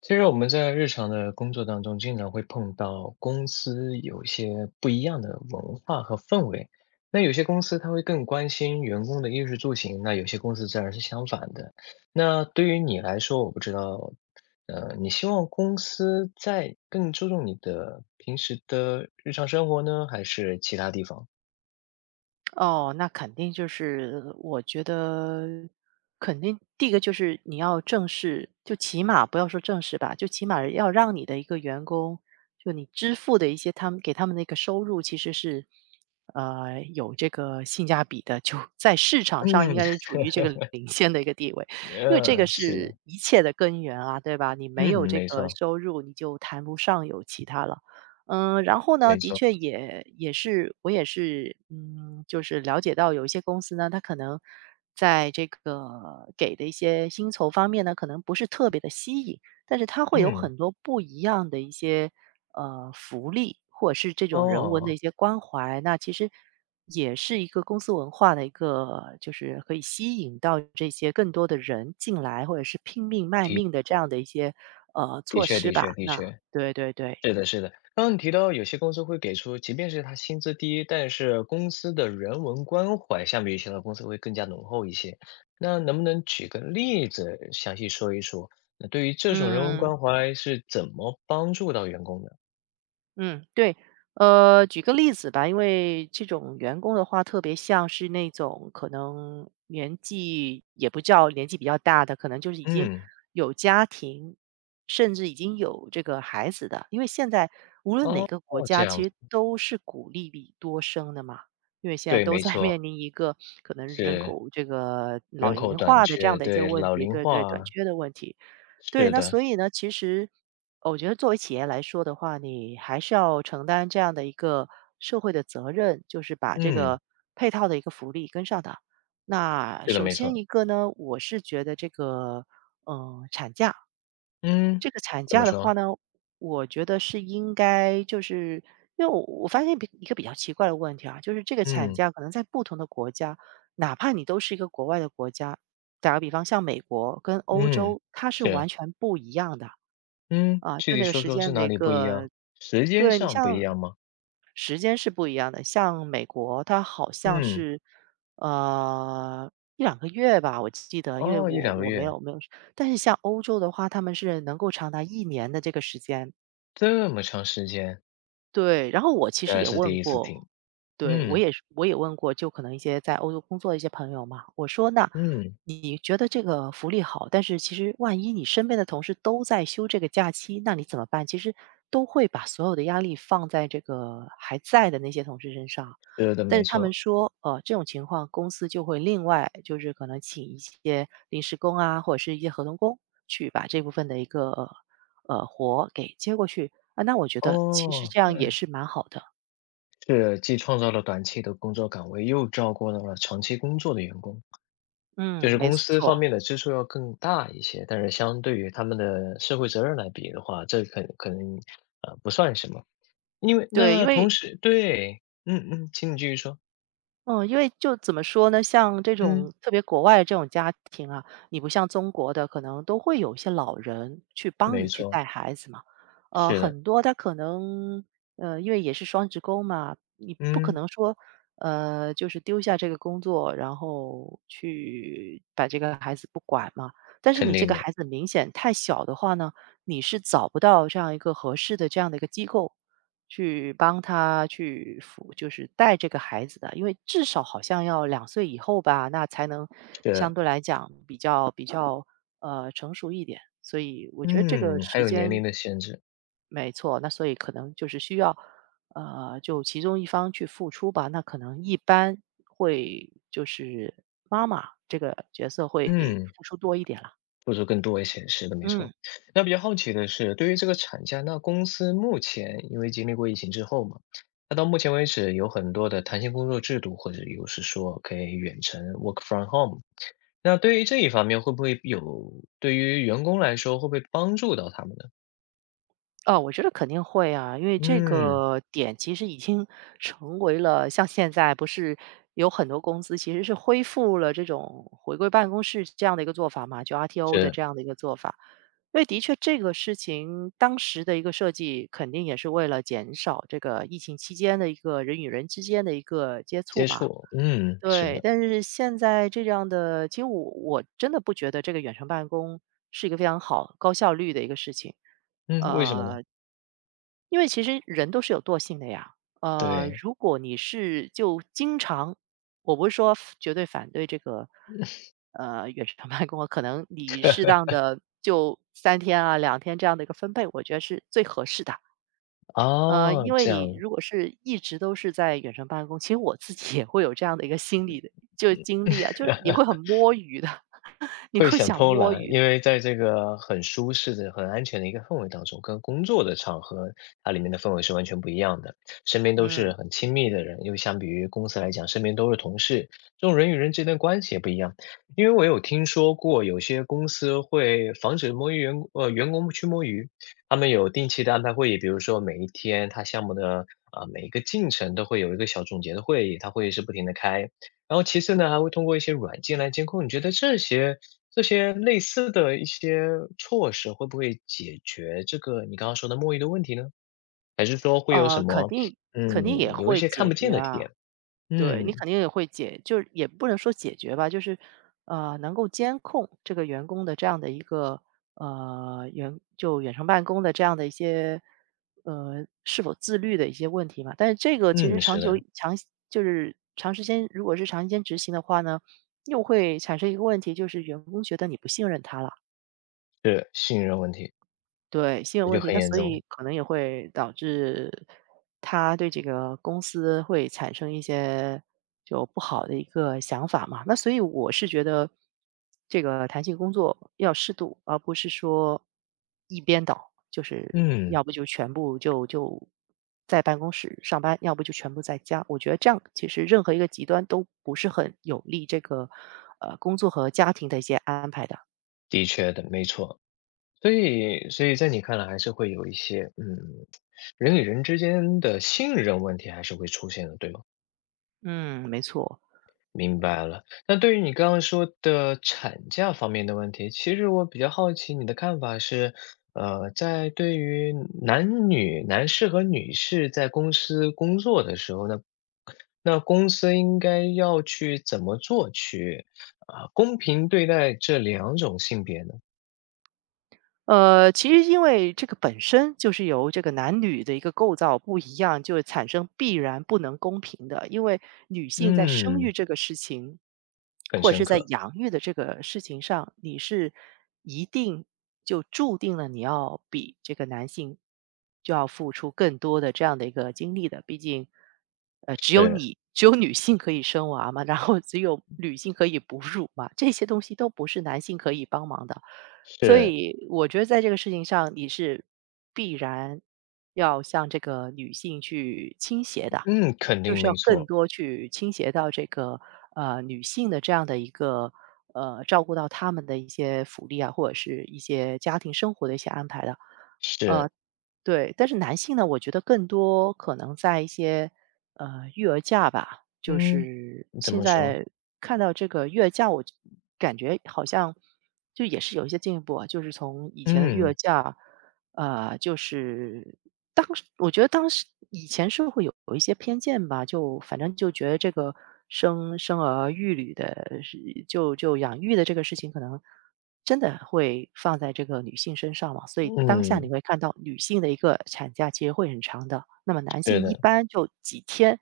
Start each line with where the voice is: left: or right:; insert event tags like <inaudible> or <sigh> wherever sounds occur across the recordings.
left: 其实我们在日常的工作当中，经常会碰到公司有一些不一样的文化和氛围。那有些公司它会更关心员工的衣食住行，那有些公司自然是相反的。那对于你来说，我不知道，你希望公司在更注重你的平时的日常生活呢，还是其他地方？
right: 哦，那肯定就是我觉得肯定第一个就是你要正视，就起码不要说正视吧，就起码要让你的一个员工，就你支付的一些他们给他们的一个收入，其实是有这个性价比的，就在市场上应
left: 嗯，
right: 该是处于这个领先的一个地位，
left: <laughs>
right: 因为这个
left: 是
right: 是
left: 的，
right: 一切的根源啊，对吧？你没
left: 嗯，
right: 有这
left: 没
right: 个
left: 错，
right: 收入，你就谈不上有其他了。嗯，然后呢，
left: 没
right: 的
left: 错，
right: 确也是我也是，就是了解到有一些公司呢，它可能在这个给的一些薪酬方面呢，可能不是特别的吸引，但是它会有
left: 嗯，
right: 很多不一样的一些福利，或者是这种人文的一
left: 哦，
right: 些关怀。那其实也是一个公司文化的一个，就是可以吸引到这些更多的人进来，或者是拼命卖命的
left: 的
right: 这样的一些
left: 的
right: 措
left: 确，
right: 施
left: 的
right: 吧。
left: 确，的
right: 那
left: 确。
right: 对对对，
left: 是的，是的。刚刚你提到有些公司会给出，即便是他薪资低，但是公司的人文关怀相比于其他公司会更加浓厚一些。那能不能举个例子，详细说一说？那对于这种人文
right: 嗯。
left: 关怀是怎么帮助到员工的？
right: 嗯，对，举个例子吧，因为这种员工的话，特别像是那种可能年纪也不叫年纪比较大的，可能就是已经
left: 嗯，
right: 有家庭，甚至已经有这个孩子的。因为现在无论哪
left: 哦，
right: 个国
left: 这
right: 家，
left: 样
right: 其
left: 子，
right: 实都是鼓励你多生的嘛，因为现在
left: 对，
right: 都
left: 没
right: 在 <laughs> 面
left: 错，
right: 临一个可能人
left: 是
right: 口这个老
left: 人口
right: 龄
left: 短
right: 化的这样
left: 缺，
right: 的一些
left: 对，
right: 问
left: 老
right: 题，
left: 龄
right: 对对，短
left: 化，
right: 缺的问题。对，
left: 是
right: 那
left: 的，
right: 所以呢，其实我觉得作为企业来说的话，你还是要承担这样的一个社会的责任，就是把这
left: 嗯，
right: 个配套的一个福利跟上的。那
left: 对的，
right: 首
left: 没
right: 先
left: 错，
right: 一个呢，我是觉得这个，嗯、产假。
left: 嗯，
right: 这个产
left: 怎
right: 假
left: 么
right: 的话
left: 说？
right: 呢，我觉得是应该就是因为我发现比一个比较奇怪的问题啊，就是这个产
left: 嗯
right: 假可能在不同的国家，哪怕你都是一个国外的国家，打个比方，像美国跟欧
left: 嗯，
right: 洲，它是完
left: 是。
right: 全不一样的
left: 嗯，
right: 啊，
left: 具
right: 就
left: 体
right: 那个
left: 说
right: 时
left: 说是
right: 间的
left: 哪
right: 一
left: 里不一
right: 个，
left: 样？时间
right: 对你
left: 上不一
right: 像
left: 样吗？
right: 时间是不一样的，像美国，它好像
left: 嗯，
right: 是，呃1、2个月吧，我记得，因为
left: 哦，一
right: 我
left: 两个
right: 我没
left: 月，
right: 有没有但是像欧洲的话，他们是能够长达一年的这个时间，
left: 这么长时间，
right: 对，然后我其
left: 这
right: 实
left: 还
right: 也
left: 是
right: 问
left: 第一次
right: 过
left: 听。
right: 对，我
left: 嗯
right: 也是我也问过，就可能一些在欧洲工作的一些朋友嘛，我说那
left: 嗯，
right: 你觉得这个福利好，但是其实万一你身边的同事都在休这个假期，那你怎么办？其实都会把所有的压力放在这个还在的那些同事身上，
left: 是的，
right: 但
left: 没
right: 是他们
left: 错。
right: 说，这种情况公司就会另外就是可能请一些临时工啊，或者是一些合同工去把这部分的一个活给接过去啊，那我觉得其实
left: 哦，
right: 这样也是蛮好的，
left: 是既创造了短期的工作岗位，又照顾到了长期工作的员工，就
right: 嗯，
left: 是
right: 没
left: 公司方
right: 错。
left: 面的支出要更大一些，但是相对于他们的社会责任来比的话，这可能不算什么，因为
right: 对，因
left: 那同
right: 为
left: 时对，嗯嗯，请你继续说，
right: 嗯，因为就怎么说呢，像这
left: 嗯，
right: 种特别国外的这种家庭啊，你不像中国的，可能都会有一些老人去帮
left: 没
right: 你去
left: 错，
right: 带孩子嘛。
left: 是的。
right: 很多他可能因为也是双职工嘛，你不可
left: 嗯，
right: 能说就是丢下这个工作，然后去把这个孩子不管嘛。但是
left: 肯
right: 你这
left: 定
right: 个
left: 的，
right: 孩子明显太小的话呢，你是找不到这样一个合适的这样的一个机构。去帮他去辅，就是带这个孩子的，因为至少好像要2岁以后吧，那才能相
left: 是，
right: 对来讲比较，成熟一点。所以我觉得这个
left: 嗯，还
right: 时
left: 有年
right: 间
left: 龄的限制，
right: 没错，那所以可能就是需要，就其中一方去付出吧，那可能一般会就是妈妈这个角色会
left: 嗯，
right: 付出多一点了，
left: 付出更多一些，是的，没
right: 嗯。
left: 错。那比较好奇的是，对于这个产假，那公司目前因为经历过疫情之后嘛，那到目前为止有很多的弹性工作制度，或者又是说可以远程 work from home，那对于这一方面会不会有，对于员工来说会不会帮助到他们呢？
right: 哦，我觉得肯定会啊，因为这
left: 嗯，
right: 个点其实已经成为了像现在不是有很多公司其实是恢复了这种回归办公室这样的一个做法嘛，就 RTO 的
left: 是，
right: 这样的一个做法。因为的确这个事情当时的一个设计，肯定也是为了减少这个疫情期间的一个人与人之间的一个接触
left: 接
right: 嘛。
left: 触，嗯，是
right: 对，
left: 的，
right: 但是现在这样的，其实我真的不觉得这个远程办公是一个非常好、高效率的一个事情。
left: 嗯，为什么呢？
right: 呃，因为其实人都是有惰性的呀。
left: 对，
right: 如果你是就经常，我不是说绝对反对这个，远程办公啊，可能你适当的就3天啊、2天这样的一个分配，我觉得是最合适的。因
left: 哦，
right: 为
left: 这
right: 你
left: 样。
right: 如果是一直都是在远程办公，其实我自己也会有这样的一个心理的，就经历啊，就是你
left: <laughs>
right: 会很摸鱼的，<laughs> 你
left: 会
right: 会
left: 想
right: 想
left: 偷
right: 摸
left: 懒，
right: 鱼的
left: 因为在这个很舒适的、很安全的一个氛围当中，跟工作的场合，它里面的氛围是完全不一样的。身边都
right: 嗯，
left: 是很亲密的人，又相比于公司来讲，身边都是同事，这种人与人之间的关系也不一样。因为我有听说过，有些公司会防止摸鱼员工去摸鱼，他们有定期的安排会议，比如说每一天他项目的啊、每一个进程都会有一个小总结的会议，他会议是不停的开。然后其次呢，还会通过一些软件来监控。你觉得这些类似的一些措施，会不会解决这个你刚刚说的墨鱼的问题呢？还是说会有
right: 呃，
left: 什
right: 肯
left: 么，
right: 定肯定也
left: 嗯，有一
right: 会
left: 些看
right: 解
left: 不
right: 决
left: 见的
right: 啊。
left: 点？
right: 对，你
left: 嗯
right: 肯定也会就是也不能说解决吧，就是，能够监控这个员工的这样的一个，远程办公的这样的一些，是否自律的一些问题嘛。但是这个其实
left: 嗯，
right: 长
left: 是
right: 久
left: 的，
right: 长就是长时间如果是长时间执行的话呢，又会产生一个问题，就是员工觉得你不信任他了。
left: 是信任问题，
right: 对，信任
left: 那
right: 问
left: 就
right: 题，
left: 很
right: 那
left: 严
right: 所
left: 重。
right: 以可能也会导致他对这个公司会产生一些就不好的一个想法嘛。那所以我是觉得这个弹性工作要适度，而不是说一边倒，就是
left: 嗯，
right: 要不就全部就在办公室上班，要不就全部在家。我觉得这样其实任何一个极端都不是很有利这个工作和家庭的一些安排的。
left: 的确的，没错。所以，所以在你看来，还是会有一些，嗯，人与人之间的信任问题还是会出现的，对吗？
right: 嗯，没错。
left: 明白了。那对于你刚刚说的产假方面的问题，其实我比较好奇你的看法是，在对于男士和女士在公司工作的时候呢，那公司应该要去怎么做去啊，公平对待这两种性别呢？
right: 其实因为这个本身就是由这个男女的一个构造不一样，就产生必然不能公平的。因为女性在生育
left: 嗯，
right: 这个事情，
left: 很
right: 或者
left: 深
right: 是在
left: 刻，
right: 养育的这个事情上，你是一定就注定了你要比这个男性就要付出更多的这样的一个精力的。毕竟，
left: 是
right: 只有女性可以生娃嘛，然后只有女性可以哺乳嘛，这些东西都不是男性可以帮忙的。所
left: 是，
right: 以我觉得在这个事情上，你是必然要向这个女性去倾斜的，
left: 嗯，肯
right: 就
left: 定
right: 是
left: 没
right: 要更
left: 错，
right: 多去倾斜到这个女性的这样的一个照顾到她们的一些福利啊，或者是一些家庭生活的一些安排的。呃，
left: 是，
right: 对，但是男性呢，我觉得更多可能在一些，育儿假吧，就
left: 嗯，
right: 是
left: 怎
right: 现
left: 么说？
right: 在看到这个育儿假，我就感觉好像就也是有一些进步啊，就是从以前的育儿
left: 嗯
right: 假，就是当时我觉得当时以前是会有一些偏见吧，就反正就觉得这个生儿育女的是，就养育的这个事情，可能真的会放在这个女性身上嘛。所以当下你
left: 嗯，
right: 会看到女性的一个产假其实会很长的，那么男
left: 是
right: 性一
left: 的，
right: 般就几天，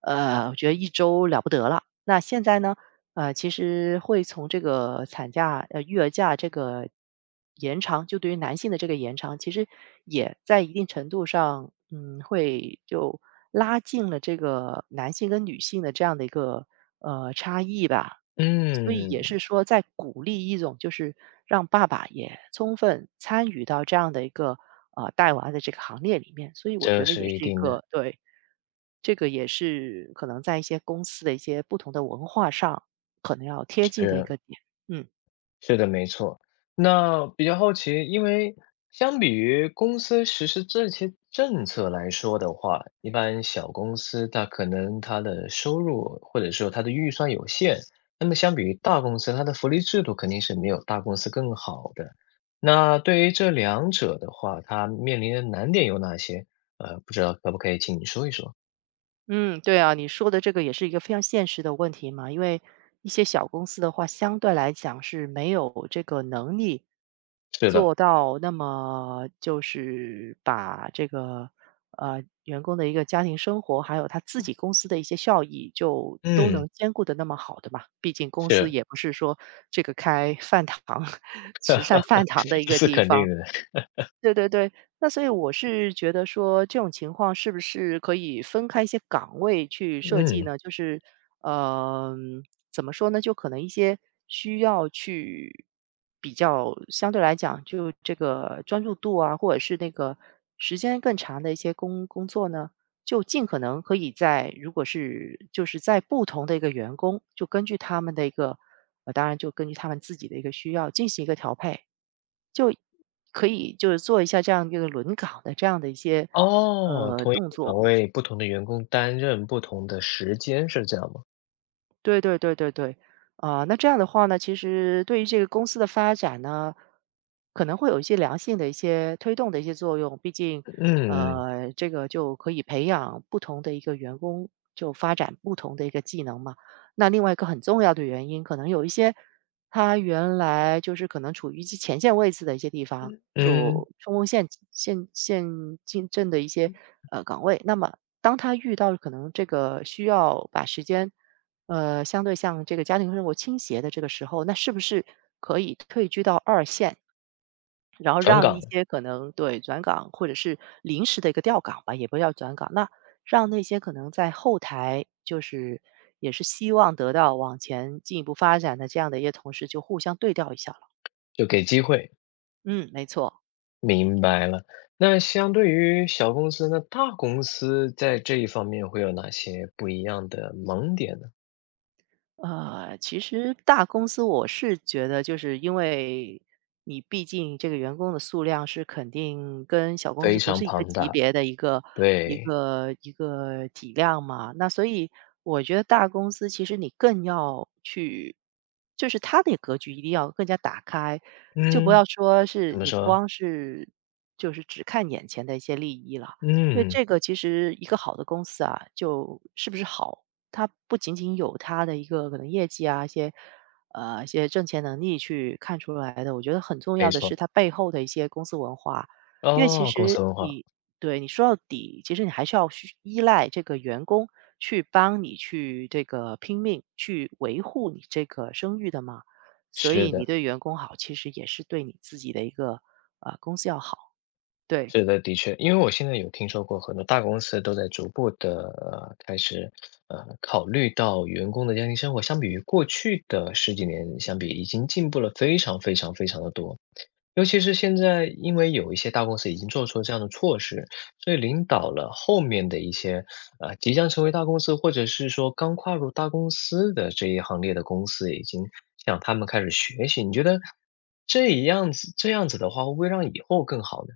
right: 我觉得一周了不得了。那现在呢？其实会从这个产假育儿假这个延长，就对于男性的这个延长，其实也在一定程度上，会就拉近了这个男性跟女性的这样的一个，差异吧。所以也
left: 嗯。
right: 是说在鼓励一种就是让爸爸也充分参与到这样的一个，带娃的这个行列里面，所以我觉
left: 这
right: 得也
left: 是一
right: 是一
left: 定的，
right: 个对，这个也是可能在一些公司的一些不同的文化上，可能要贴近的一
left: 是
right: 个点。嗯
left: 是的，没错。那比较好奇，因为相比于公司实施这些政策来说的话，一般小公司它可能它的收入或者说它的预算有限，那么相比于大公司，它的福利制度肯定是没有大公司更好的。那对于这两者的话，它面临的难点有哪些？不知道可不可以请你说一说？
right: 嗯，对啊，你说的这个也是一个非常现实的问题嘛，因为一些小公司的话，相对来讲是没有这个能力
left: 是的，
right: 做到那么就是把这个员工的一个家庭生活，还有他自己公司的一些效益，就都
left: 嗯，
right: 能兼顾的那么好的嘛。毕竟公司
left: 是，
right: 也不是说这个开饭堂、<laughs> 慈善饭堂的
left: <laughs>
right: 一
left: 这
right: 个
left: 是
right: 地
left: 肯
right: 方。
left: 定的，
right: 对对对，那所以我是觉得说，这种情况是不是可以分开一些岗位去
left: <laughs>
right: 设计
left: 嗯。
right: 呢？就是，嗯，怎么说呢？就可能一些需要去比较相对来讲，就这个专注度啊，或者是那个时间更长的一些工作呢，就尽可能可以在如果是就是在不同的一个员工，就根据他们的一个，当然就根据他们自己的一个需要进行一个调配。可以就是做一下这样一个轮岗的这样的一些，
left: 哦，同一
right: 动
left: 个岗
right: 作。
left: 位，不同的员工担任不同的时间，是这样吗？
right: 对对对对对，啊、那这样的话呢，其实对于这个公司的发展呢，可能会有一些良性的一些推动的一些作用。毕竟，
left: 嗯
right: 这个就可以培养不同的一个员工，就发展不同的一个技能嘛。那另外一个很重要的原因，可能有一些他原来就是可能处于一些前线位置的一些地方，
left: 嗯，
right: 就冲锋陷阵的一些岗位，那么当他遇到可能这个需要把时间相对像这个家庭生活倾斜的这个时候，那是不是可以退居到二线，然后
left: 转
right: 让一
left: 岗
right: 些可能对转岗或者是临时的一个调岗吧，也不叫转岗，那让那些可能在后台就是也是希望得到往前进一步发展的这样的一些同事，就互相对调一下了。
left: 就给机会，
right: 嗯，没错。
left: 明白了。那相对于小公司呢，大公司在这一方面会有哪些不一样的萌点呢？
right: 其实大公司我是觉得，就是因为你毕竟这个员工的数量是肯定跟小公司
left: 非
right: 不
left: 常
right: 是一个
left: 庞
right: 级
left: 大，
right: 别的一个一
left: 对，
right: 个一个体量嘛，那所以我觉得大公司其实你更要去，就是它的格局一定要更加打开，就不
left: 嗯，
right: 要说是
left: 怎么
right: 你
left: 说？
right: 光是就是只看眼前的一些利益了，因为
left: 嗯，
right: 这个其实一个好的公司啊，就是不是好。它不仅仅有它的一个可能业绩啊，一些一些挣钱能力去看出来的。我觉得很重
left: 没
right: 要的是
left: 错，
right: 它背后的一些公司文化，因为其
left: 哦，公
right: 实
left: 司文化，
right: 你对你说到底，其实你还是要去依赖这个员工去帮你去这个拼命去维护你这个声誉的嘛。所
left: 是
right: 以你
left: 的。
right: 对员工好，其实也是对你自己的一个公司要好，对。
left: 是的，的确，因为我现在有听说过很多大公司都在逐步的开始考虑到员工的家庭生活，相比于过去的十几年相比，已经进步了非常非常非常的多。尤其是现在，因为有一些大公司已经做出了这样的措施，所以领导了后面的一些即将成为大公司或者是说刚跨入大公司的这一行列的公司，已经向他们开始学习。你觉得这样子的话，会不会让以后更好呢？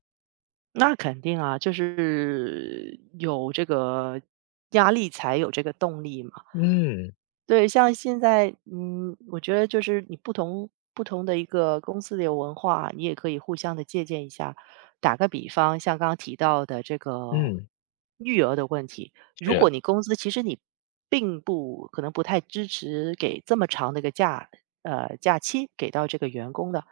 right: 那肯定啊，就是有这个压力才有这个动力嘛。
left: 嗯。
right: 对，像现在，嗯，我觉得就是你不同的一个公司的文化，你也可以互相的借鉴一下。打个比方，像刚刚提到的这个
left: 嗯，
right: 育儿的问题，如果
left: 是，
right: 你公司其实你并不可能不太支持给这么长的一个假，假期给到这个员工的，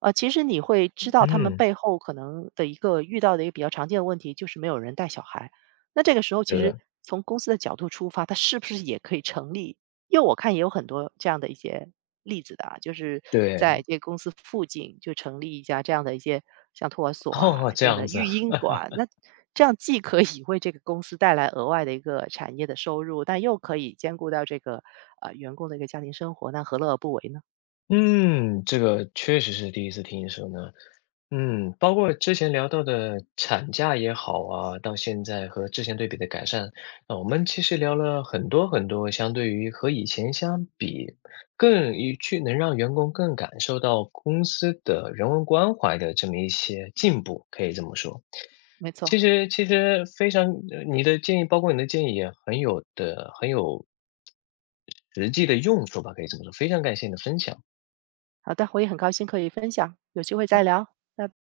right: 其实你会知道他们
left: 嗯，
right: 背后可能的一个遇到的一个比较常见的问题，就是没有人带小孩。那这个时候，其
left: 是
right: 实
left: 的，
right: 从公司的角度出发，它是不是也可以成立？因为我看也有很多这样的一些例子的啊，就是在
left: 对，
right: 这个公司附近就成立一家这样的一些像托儿所啊
left: 哦，这
right: 这样的
left: 样子，
right: 育婴馆，那这样既可以为这个公司带来额外的一个产业的收入，但又可以兼顾到这个员工的一个家庭生活，那何乐而不为呢？
left: 嗯，这个确实是第一次听说呢。嗯，包括之前聊到的产假也好啊，到现在和之前对比的改善，那我们其实聊了很多很多，相对于和以前相比，更一去能让员工更感受到公司的人文关怀的这么一些进步，可以这么说。
right: 没
left: 其
right: 错，
left: 实其实非常，你的建议，包括你的建议也很有实际的用处吧，可以这么说。非常感谢你的分享。
right: 好的，我也很高兴可以分享，有机会再聊，拜拜。